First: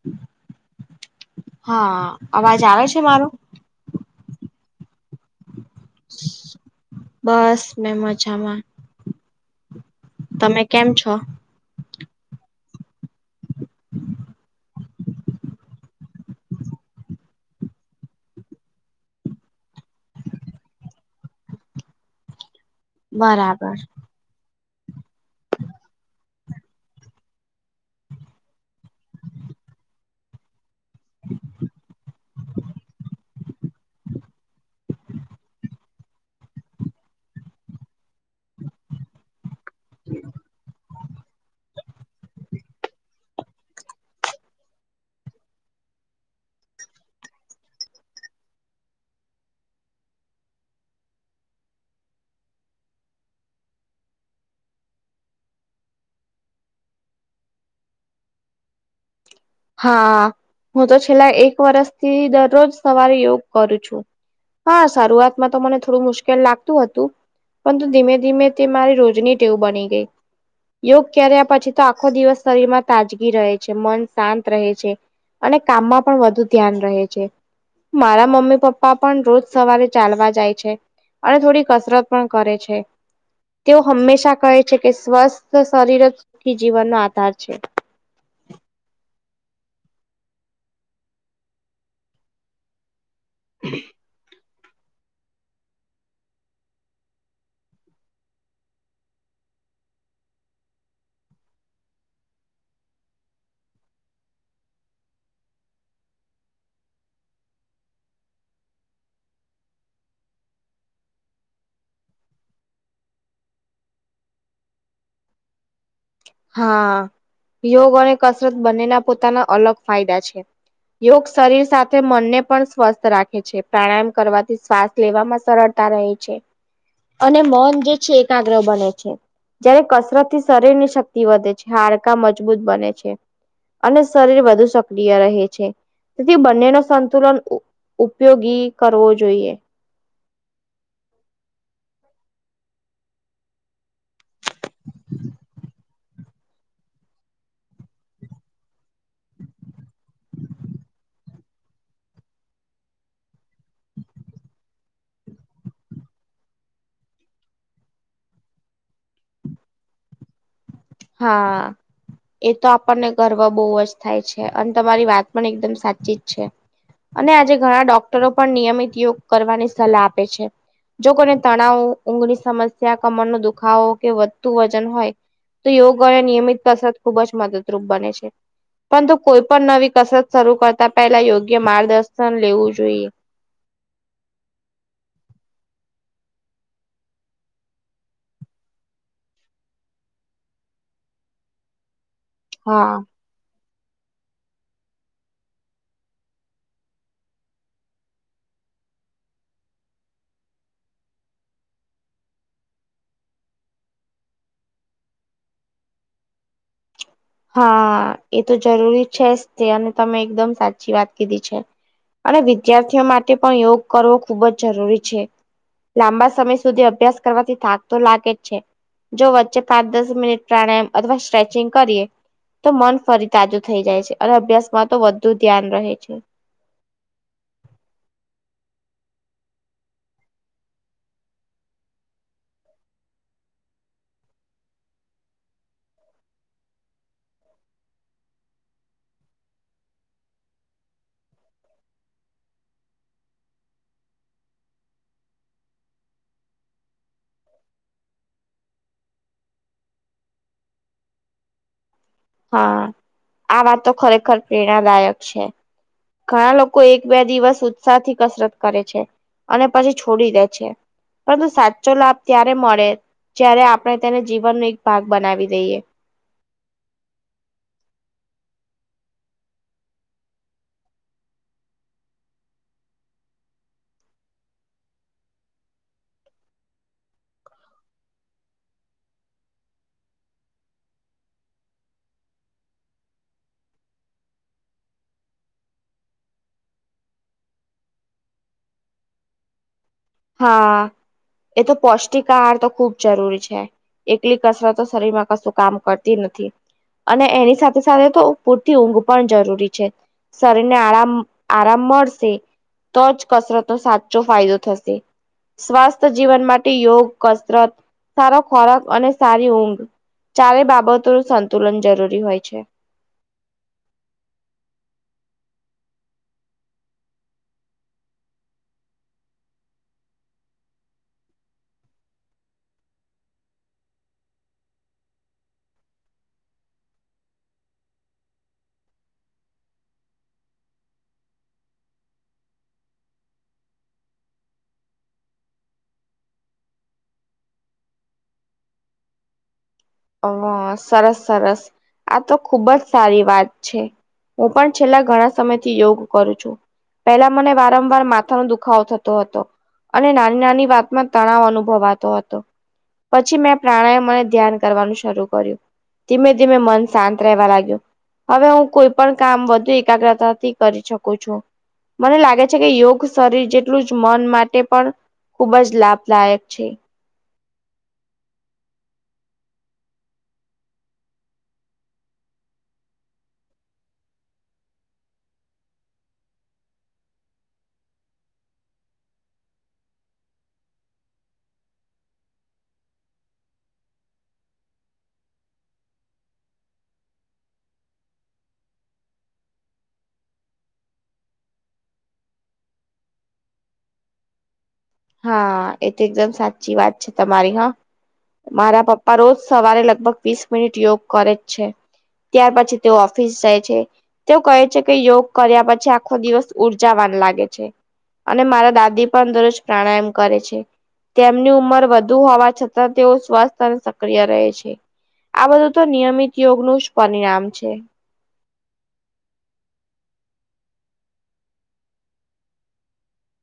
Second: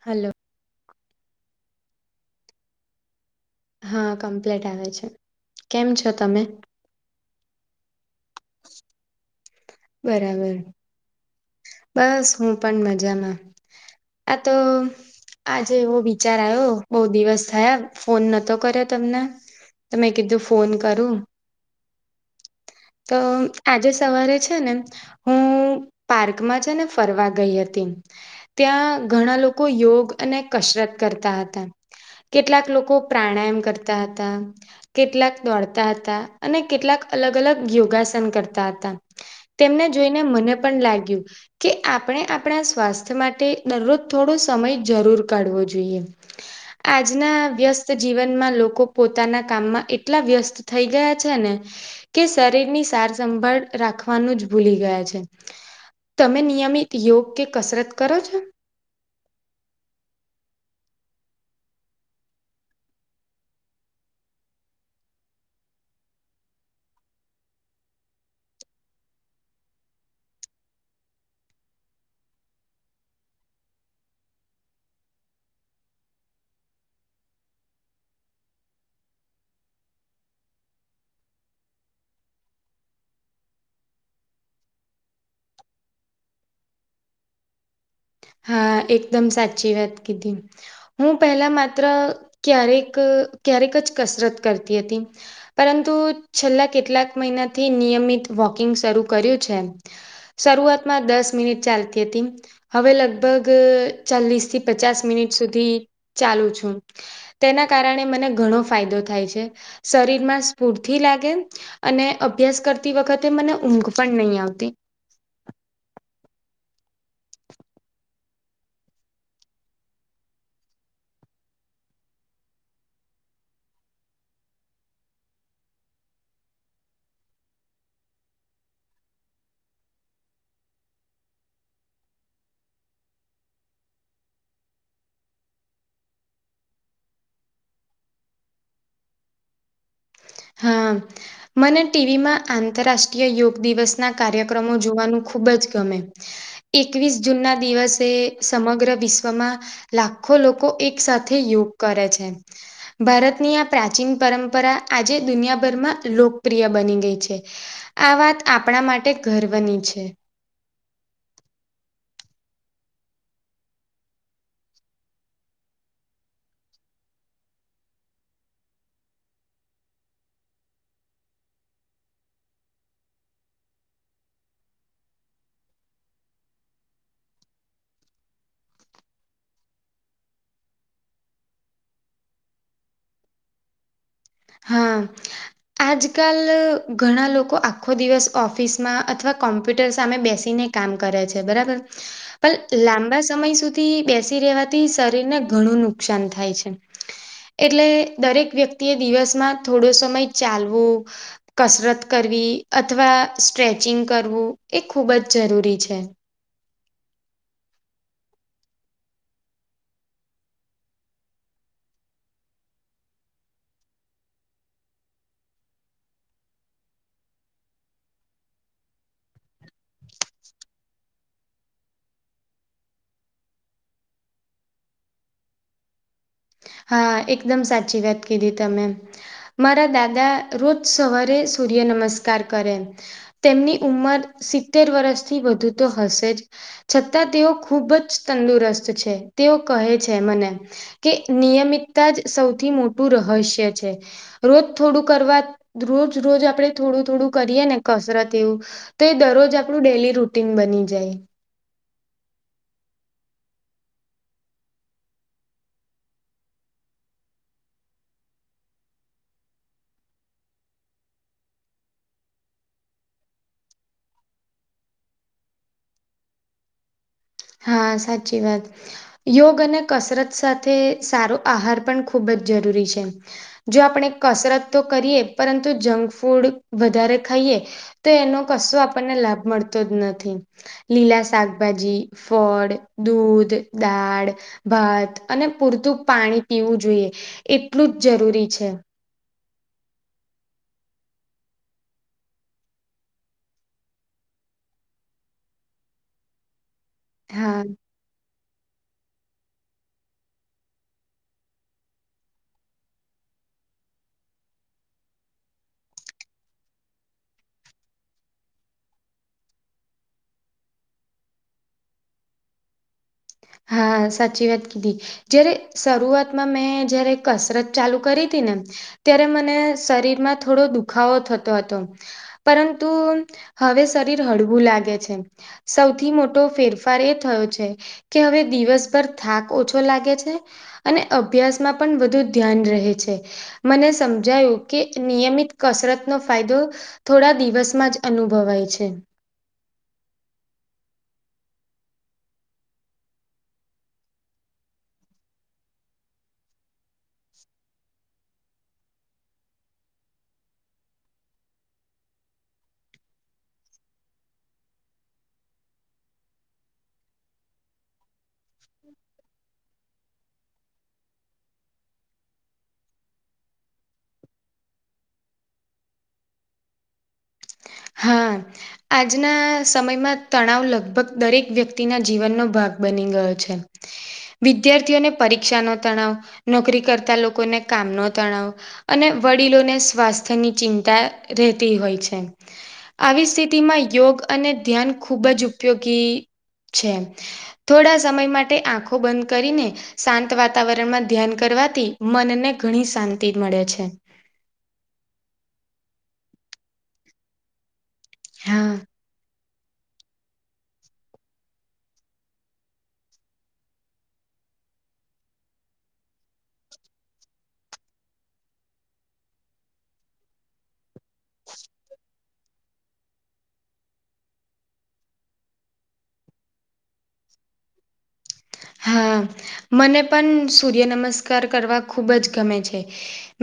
Hello! હા, અવાજ આવે છે મારો? હા, કમ્પ્લેટ આવે છે. કેમ છો તમે? બસ મેં મજામાં. બરાબર. તમે કેમ છો બસ હું પણ મજામાં. આ તો આજે એવો વિચાર આવ્યો બહુ દિવસ થયા ફોન નતો કર્યો તમને તો મેં કીધું ફોન કરું તો બરાબર આજે સવારે છે ને હું પાર્કમાં છે ને ફરવા ગઈ હતી. ત્યાં ઘણા લોકો યોગ અને કસરત કરતા હતા. કેટલાક લોકો પ્રાણાયામ કરતા હતા, કેટલાક દોડતા હતા અને કેટલાક અલગ અલગ યોગાસન કરતા હતા. તેમને જોઈને મને પણ લાગ્યું કે આપણે આપણા સ્વાસ્થ્ય માટે દરરોજ થોડો સમય જરૂર કાઢવો જોઈએ. આજના વ્યસ્ત જીવનમાં લોકો પોતાના કામમાં એટલા વ્યસ્ત થઈ ગયા છે ને કે શરીરની સારસંભાળ રાખવાનું જ ભૂલી ગયા છે. તમે નિયમિત યોગ કે કસરત કરો છો? હા, હું તો છેલ્લા એક વર્ષથી દરરોજ સવારે યોગ કરું છું. હા, શરૂઆતમાં તો મને થોડું મુશ્કેલ લાગતું હતું પરંતુ ધીમે ધીમે તે મારી રોજની ટેવું બની ગઈ. યોગ કર્યા પછી તો આખો દિવસ શરીરમાં તાજગી રહે છે. મન શાંત રહે છે અને કામમાં પણ વધુ ધ્યાન રહે છે. મારા મમ્મી પપ્પા પણ રોજ સવારે ચાલવા જાય છે અને થોડી કસરત પણ કરે છે. તેઓ હંમેશા કહે છે કે સ્વસ્થ શરીર જ જીવનનો આધાર છે. હા, એકદમ સાચી વાત કીધી. હું પહેલા માત્ર ક્યારેક, ક્યારેક જ કસરત કરતી હતી પરંતુ છેલ્લા કેટલાક મહિનાથી નિયમિત વોકિંગ શરૂ કર્યું છે. શરૂઆતમાં દસ મિનિટ ચાલતી હતી. હવે લગભગ ચાલીસ થી પચાસ મિનિટ સુધી ચાલું છું. તેના કારણે મને ઘણો ફાયદો થાય છે. શરીરમાં સ્ફૂર્તિ લાગે અને અભ્યાસ કરતી વખતે મને ઊંઘ પણ નહી આવતી. હા, યોગ અને કસરત બંનેના પોતાના અલગ ફાયદા છે. યોગ શરીર સાથે મનને પણ સ્વસ્થ રાખે છે. પ્રાણાયામ કરવાથી શ્વાસ લેવામાં સરળતા રહે છે. અને મન જે છે એકાગ્ર બને છે જયારે કસરત થી શરીરની શક્ તિ વધે છે, હાડકા મજબૂત બને છે અને શરીર વધુ સક્રિય રહે છે. તેથી બંને નો સંતુલન ઉપ ઉપયોગી કરવો જોઈએ. હા. મને ટીવીમાં આંતરરાષ્ટ્રીય યોગ દિવસના કાર્યક્રમો જોવાનું ખૂબ જ ગમે. એકવીસ જૂનના દિવસે સમગ્ર વિશ્વમાં લાખો લોકો એક સાથે યોગ કરે છે. ભારતની આ પ્રાચીન પરંપરા આજે દુનિયાભરમાં લોકપ્રિય બની ગઈ છે. આ વાત આપણા માટે ગર્વની છે. હા. એ તો આપણને ગર્વ બહુ જ થાય છે અને તમારી વાત પણ એકદમ સાચી જ છે. અને આજે ઘણા ડોક્ટરો પણ નિયમિત યોગ કરવાની સલાહ આપે છે. જો કોઈને તણાવ, ઊંઘની સમસ્યા, કમર નો દુખાવો કે વધતું વજન હોય તો યોગ અને નિયમિત કસર ખુબ જ મદદરૂપ બને છે. પરંતુ કોઈ પણ નવી કસરત શરૂ કરતા પહેલા યોગ્ય માર્ગદર્શન લેવું જોઈએ. હા. આજકાલ ઘણા લોકો આખો દિવસ ઓફિસમાં અથવા કોમ્પ્યુટર સામે બેસીને કામ કરે છે બરાબર પણ હા. લાંબા સમય સુધી બેસી રહેેવાથી શરીરને ઘણું નુકસાન થાય છે. એટલે દરેક વ્યક્તિ એ દિવસમાં થોડો સમય ચાલવુ કસરત કરવી અથવા સ્ટ્રેચિંગ કરવું એ ખૂબ જ જરૂરી છે. હા એ તો જરૂરી છે જ તે અને તમે એકદમ સાચી વાત કીધી છે. અને વિદ્યાર્થીઓ માટે પણ યોગ કરવો ખૂબ જ જરૂરી છે. લાંબા સમય સુધી અભ્યાસ કરવાથી થાક તો લાગે જ છે. જો વચ્ચે પાંચ દસ મિનિટ પ્રાણાયામ અથવા સ્ટ્રેચિંગ કરીએ. તો મન ફરી તાજું થઈ જાય છે અને અભ્યાસમાં તો વધુ ધ્યાન રહે છે. હા એકદમ સાચી વાત કીધી તમે. મારા દાદા રોજ સવારે સૂર્ય નમસ્કાર કરે. તેમની ઉંમર સિત્તેર વર્ષથી વધુ તો હશે જ છતાં તેઓ ખૂબ જ તંદુરસ્ત છે. તેઓ કહે છે મને કે નિયમિતતા જ સૌથી મોટું રહસ્ય છે. રોજ થોડું કરવા રોજ રોજ આપડે થોડું થોડું કરીએે ને કસરત એવું તો એ દરરોજ આપણું ડેલી રૂટીન બની જાય. હા, આ વાત તો ખરેખર પ્રેરણાદાયક છે. ઘણા લોકો એક બે દિવસ ઉત્સાહ થી કસરત કરે છે. અને પછી છોડી દે છે. પરંતુ સાચો લાભ ત્યારે મળે જ્યારે આપણે તેને જીવનનો એક ભાગ બનાવી દઈએ. હા સાચી વાત. યોગ અને કસરત સાથે સારો આહાર પણ ખૂબ જ જરૂરી છે. જો આપણે કસરત તો કરીએ પરંતુ જંક ફૂડ વધારે ખાઈએ તો એનો કશો આપણને લાભ મળતો જ નથી. લીલા શાકભાજી ફળ, દૂધ, દાળ ભાત અને પૂરતું પાણી પીવું જોઈએ એટલું જ જરૂરી છે. હા એ તો પૌષ્ટિક આહાર તો ખુબ જરૂરી છે. એકલી કસરતતો શરીરમાં કશું કામ કરતી નથી અને એની હા સાથે સાથે તો પૂરતી ઊંઘ પણ જરૂરી છે. શરીર ને આરામ આરામ મળશે તો જ કસરતનો સાચો ફાયદો થશે. સ્વાસ્થ્ય જીવન માટે યોગ કસરત, સારો ખોરાક અને સારી ઊંઘ ચારે બાબતોનું સંતુલન જરૂરી હોય છે. હા સાચી વાત કીધી. જયારે શરૂઆતમાં મેં જયારે કસરત ચાલુ કરી હતી ને ત્યારે મને શરીરમાં થોડો દુખાવો થતો હતો. પરંતુ હવે શરીર હળવું લાગે છે. સૌથી મોટો ફેરફાર એ થયો છે કે હવે દિવસભર થાક ઓછો લાગે છે અને અભ્યાસમાં પણ વધુ ધ્યાન રહે છે. મને સમજાયું કે નિયમિત કસરતનો ફાયદો થોડા દિવસમાં જ અનુભવાય છે. હ સરસ સરસ આ તો ખુબ જ સારી વાત છે. હું પણ છેલ્લા ઘણા સમયથી યોગ કરું છું. પેલા મને વારંવાર માથાનો દુખાવો થતો હતો. અને નાની નાની વાતમાં તણાવ અનુભવાતો હતો પછી મેં પ્રાણાયામને ધ્યાન કરવાનું શરૂ કર્યું ધીમે ધીમે મન શાંત રહેવા લાગ્યું. હવે હું કોઈ પણ કામ વધુ એકાગ્રતાથી કરી શકું છું. મને લાગે છે કે યોગ શરીર જેટલું જ મન માટે પણ ખુબ જ લાભદાયક છે. હા. આજના સમયમાં તણાવ લગભગ દરેક વ્યક્તિના જીવનનો ભાગ બની ગયો છે. વિદ્યાર્થીઓને પરીક્ષા નો તણાવ નોકરી કરતા લોકોને કામ નો તણાવ. અને વડીલોને સ્વાસ્થ્યની ચિંતા રહેતી હોય છે. આવી સ્થિતિમાં યોગ અને ધ્યાન ખૂબ જ ઉપયોગી છે. થોડા સમય માટે આંખો બંધ કરીને. શાંત વાતાવરણમાં ધ્યાન કરવાથી મનને ઘણી શાંતિ મળે છે. હા એ તો એકદમ સાચી વાત છે તમારી હા હા મારા પપ્પા રોજ સવારે લગભગ વીસ મિનિટ યોગ કરે જ છે ત્યાર પછી તેઓ ઓફિસ જાય છે. તેઓ કહે છે કે યોગ કર્યા પછી આખો દિવસ ઉર્જાવાન લાગે છે. અને મારા દાદી પણ દરરોજ પ્રાણાયામ કરે છે તેમની ઉંમર વધ વધુ હોવા છતાં તેઓ સ્વાસ્થ અને સક્રિય રહે છે. આ બધું તો નિયમિત યોગનું જ પરિણામ છે. હા મને પણ સૂર્ય નમસ્કાર કરવા ખૂબ જ ગમે છે.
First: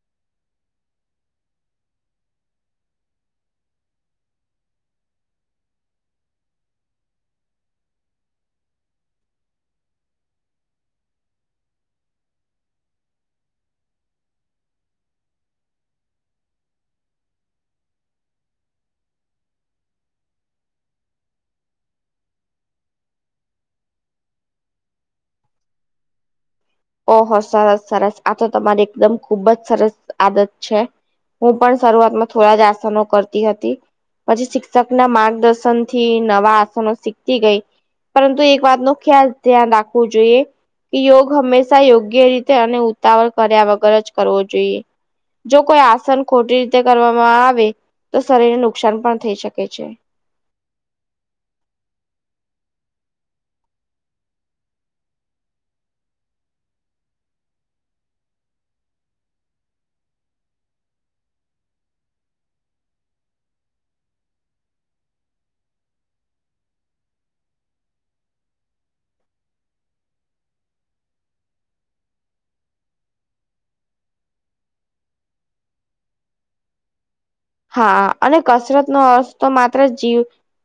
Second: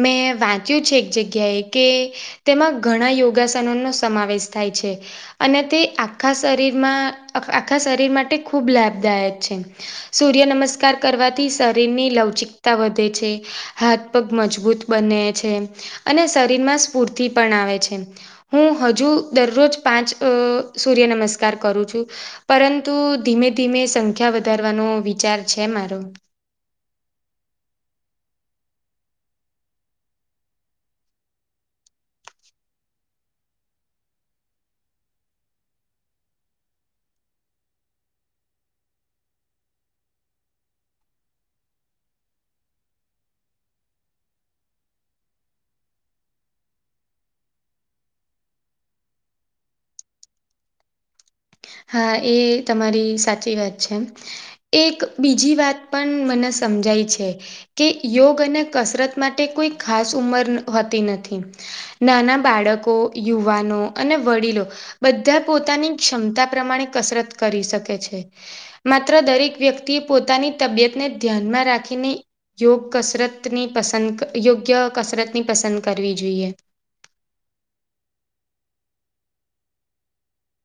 મેં વાંચ્યું છે, એક જગ્યાએ કે. તેમાં ઘણા યોગાસનોનો સમાવેશ થાય છે. અને તે આખા શરીરમાં આખા શરીર માટે ખૂબ લાભદાયક છે. સૂર્ય નમસ્કાર કરવાથી શરીરની લવચિકતા વધે છે, હાથ. પગ મજબૂત બને છે, અને શરીરમાં સ્ફૂર્તિ પણ આવે છે. હું હજુ દરરોજ પાંચ અ સૂર્ય નમસ્કાર કરું છું. પરંતુ ધીમે ધીમે સંખ્યા વધારવાનો વિચાર છે, મારો ઓહ હો સરસ-સરસ આ તો તમારી એકદમ ખુબ જ સરસ આદત છે. હું પણ શરૂઆતમાં થોડા જ આસનો કરતી હતી. પછી શિક્ષક ના માર્ગદર્શન થી નવા આસનો શીખતી ગઈ. પરંતુ એક વાત નુ ખ્યાલ ધ્યાન રાખવું જોઈએ કે યોગ હંમેશા શા યોગ્ય રીતે અને ઉતાવળ કર્યા વગર જ કરવો જોઈએ. જો કોઈ આસન ખોટી રીતે કરવામાં આવે તો શરીરને નુકસાન પણ થઈ શકે છે. હા એ તમારી સાચી વાત છે. એક બીજી વાત પણ મને સમજાય છે. કે યોગ અને કસરત માટે કોઈ ખાસ ઉંમર હોતી નથી. નાના બાળકો, યુવાનો અને વડીલો બધા પોતાની ક્ષમતા પ્રમાણે કસરત કરી શકે છે. માત્ર દરેક વ્યક્તિએ પોતાની તબિયતને ધ્યાનમાં રાખીને. યોગ કસરતની પસંદ યોગ્ય કસરતની પસંદ કરવી જોઈએ. હા અને કસરત નો અર્થ તો માત્ર જીવ.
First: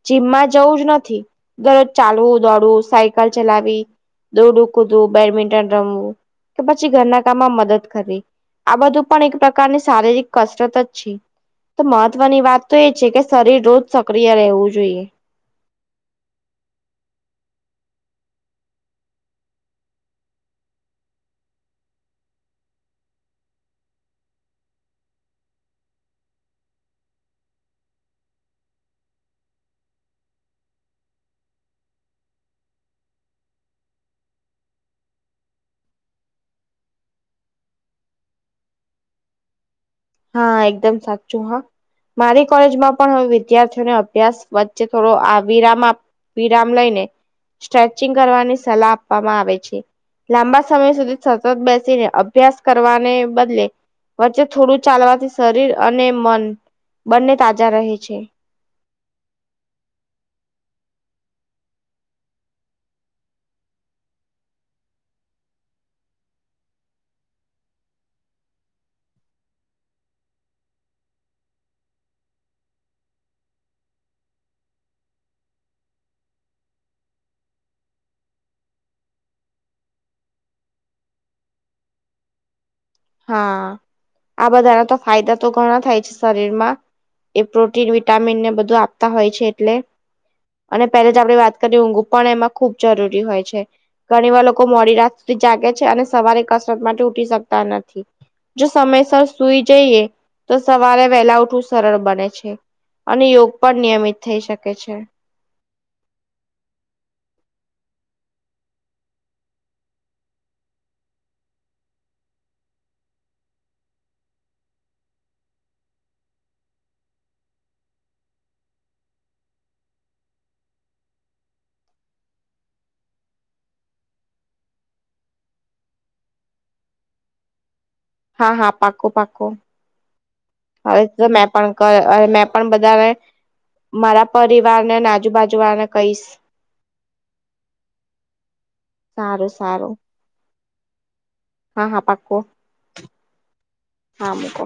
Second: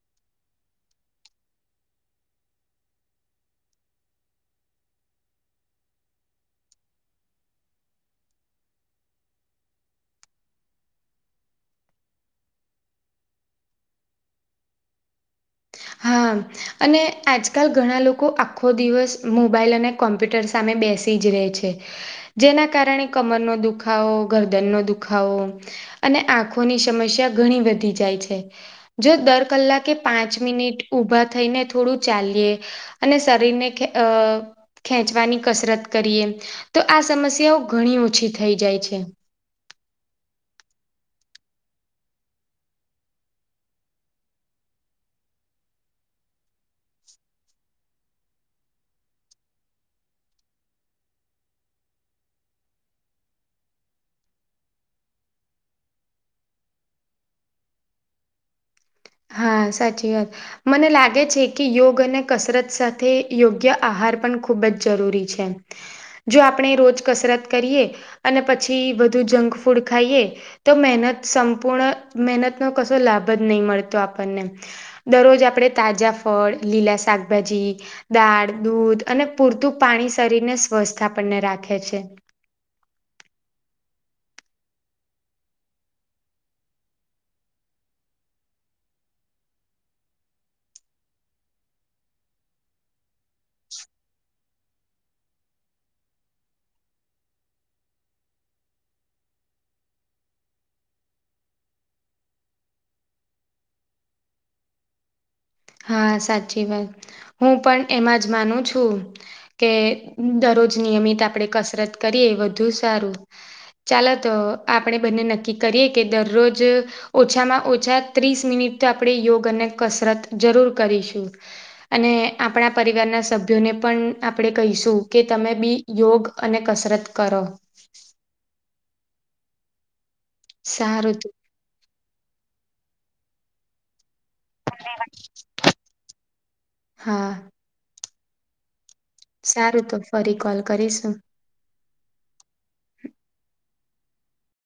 જીમમાં જવું જ નથી દરરોજ ચાલવું દોડવું સાયકલ ચલાવી દોડુ કુદૂ બેડમિન્ટન રમવું કે પછી ઘરના કામમાં મદદ કરવી. આ બધું પણ એક પ્રકારની શારીરિક કસરત જ છે. તો મહત્વની વાત તો એ છે, કે શરીર રોજ સક્રિય રહેવું જોઈએ. હા. અને આજકાલ ઘણા લોકો આખો દિવસ મોબાઈલ અને કોમ્પ્યુટર સામે બેસી જ રહે છે. જેના કારણે કમરનો દુખાવો, ગરદનનો દુખાવો. અને આંખોની સમસ્યા ઘણી વધી જાય છે. જો દર કલાક કે પાંચ મિનિટ. ઉભા થઈને થોડું ચાલીએ અને શરીરને. ખેંચવાની કસરત કરીએ તો આ સમસ્યાઓ ઘણી ઓછી થઈ જાય છે. હા એકદમ સાચું હા. મારી કોલેજમાં પણ હવે વિદ્યાર્થીઓને અભ્યાસ વચ્ચે થોડો વિરામ. વિરામ લઈને સ્ટ્રેચિંગ કરવાની સલાહ આપવામાં આવે છે. લાંબા સમય સુધી સતત બેસીને અભ્યાસ કરવાને બદલે વચ્ચે થોડું. ચાલવાથી શરીર અને મન બંને તાજા રહે છે. હા સાચી વાત. મને લાગે છે, કે યોગ અને કસરત સાથે યોગ્ય આહાર પણ ખૂબ જ જરૂરી છે. જો આપણે રોજ કસરત કરીએ અને પછી વધધુ જંક ફૂડ ખાઈએ તો મહેનત સંપૂર્ણ મહેનતનો કશો લાભ જ નહીં મળતો આપણને. દરરોજ આપણેે તાજા ફળ લીલા શાકભાજી. દાળ દૂધ અને પૂરતું પાણી શરીરને સ્વસ્થ આપણને રાખે છે. હા આ બધાના તો ફાયદા તો ઘણા થાય છે, શરીરમાં. એ પ્રોટીન વિટામીનને બધું આપતા હોય છે, એટલે. અને પહેલે જ આપણે વાત કરીએ ઊંઘું પણ એમાં ખૂબ જરૂરી હોય છે. ઘણી વાર લોકો મોડી રાત સુધી જાગે છે, અને સવારે કસરત માટે ઉઠી શકતા નથી. જો સમયસર સુઈ જઈએ તો સવારે વહેલા ઉઠવું સરળ બને છે. અને યોગ પણ નિયમિત થઈ શકે છે. હા સાચી વાત હું પણ એમાં જ માનું છું. કે દરરોજ નિયમિત આપણેે કસરત કરીએ વધુ સારું. ચાલો તો આપણે બંને નક્કી કરીએ કે દરરોજ. ઓછામાં ઓછા ત્રીસ મિનિટ આપણે યોગ અને કસરત જરૂર કરીશું. અને આપણા પરિવારના સભ્યોને પણ આપણે કહીશું કે તમે બી. યોગ અને કસરત કરો. હા હા પાકોું પાકોું હવે તો મેં પણ. મેં પણ બધા. મારા પરિવારને આજુબાજુ વાળાને કહીશ. હા સારું તો ફરી કોલ કરીશું. હા હા પાકવ હા મક.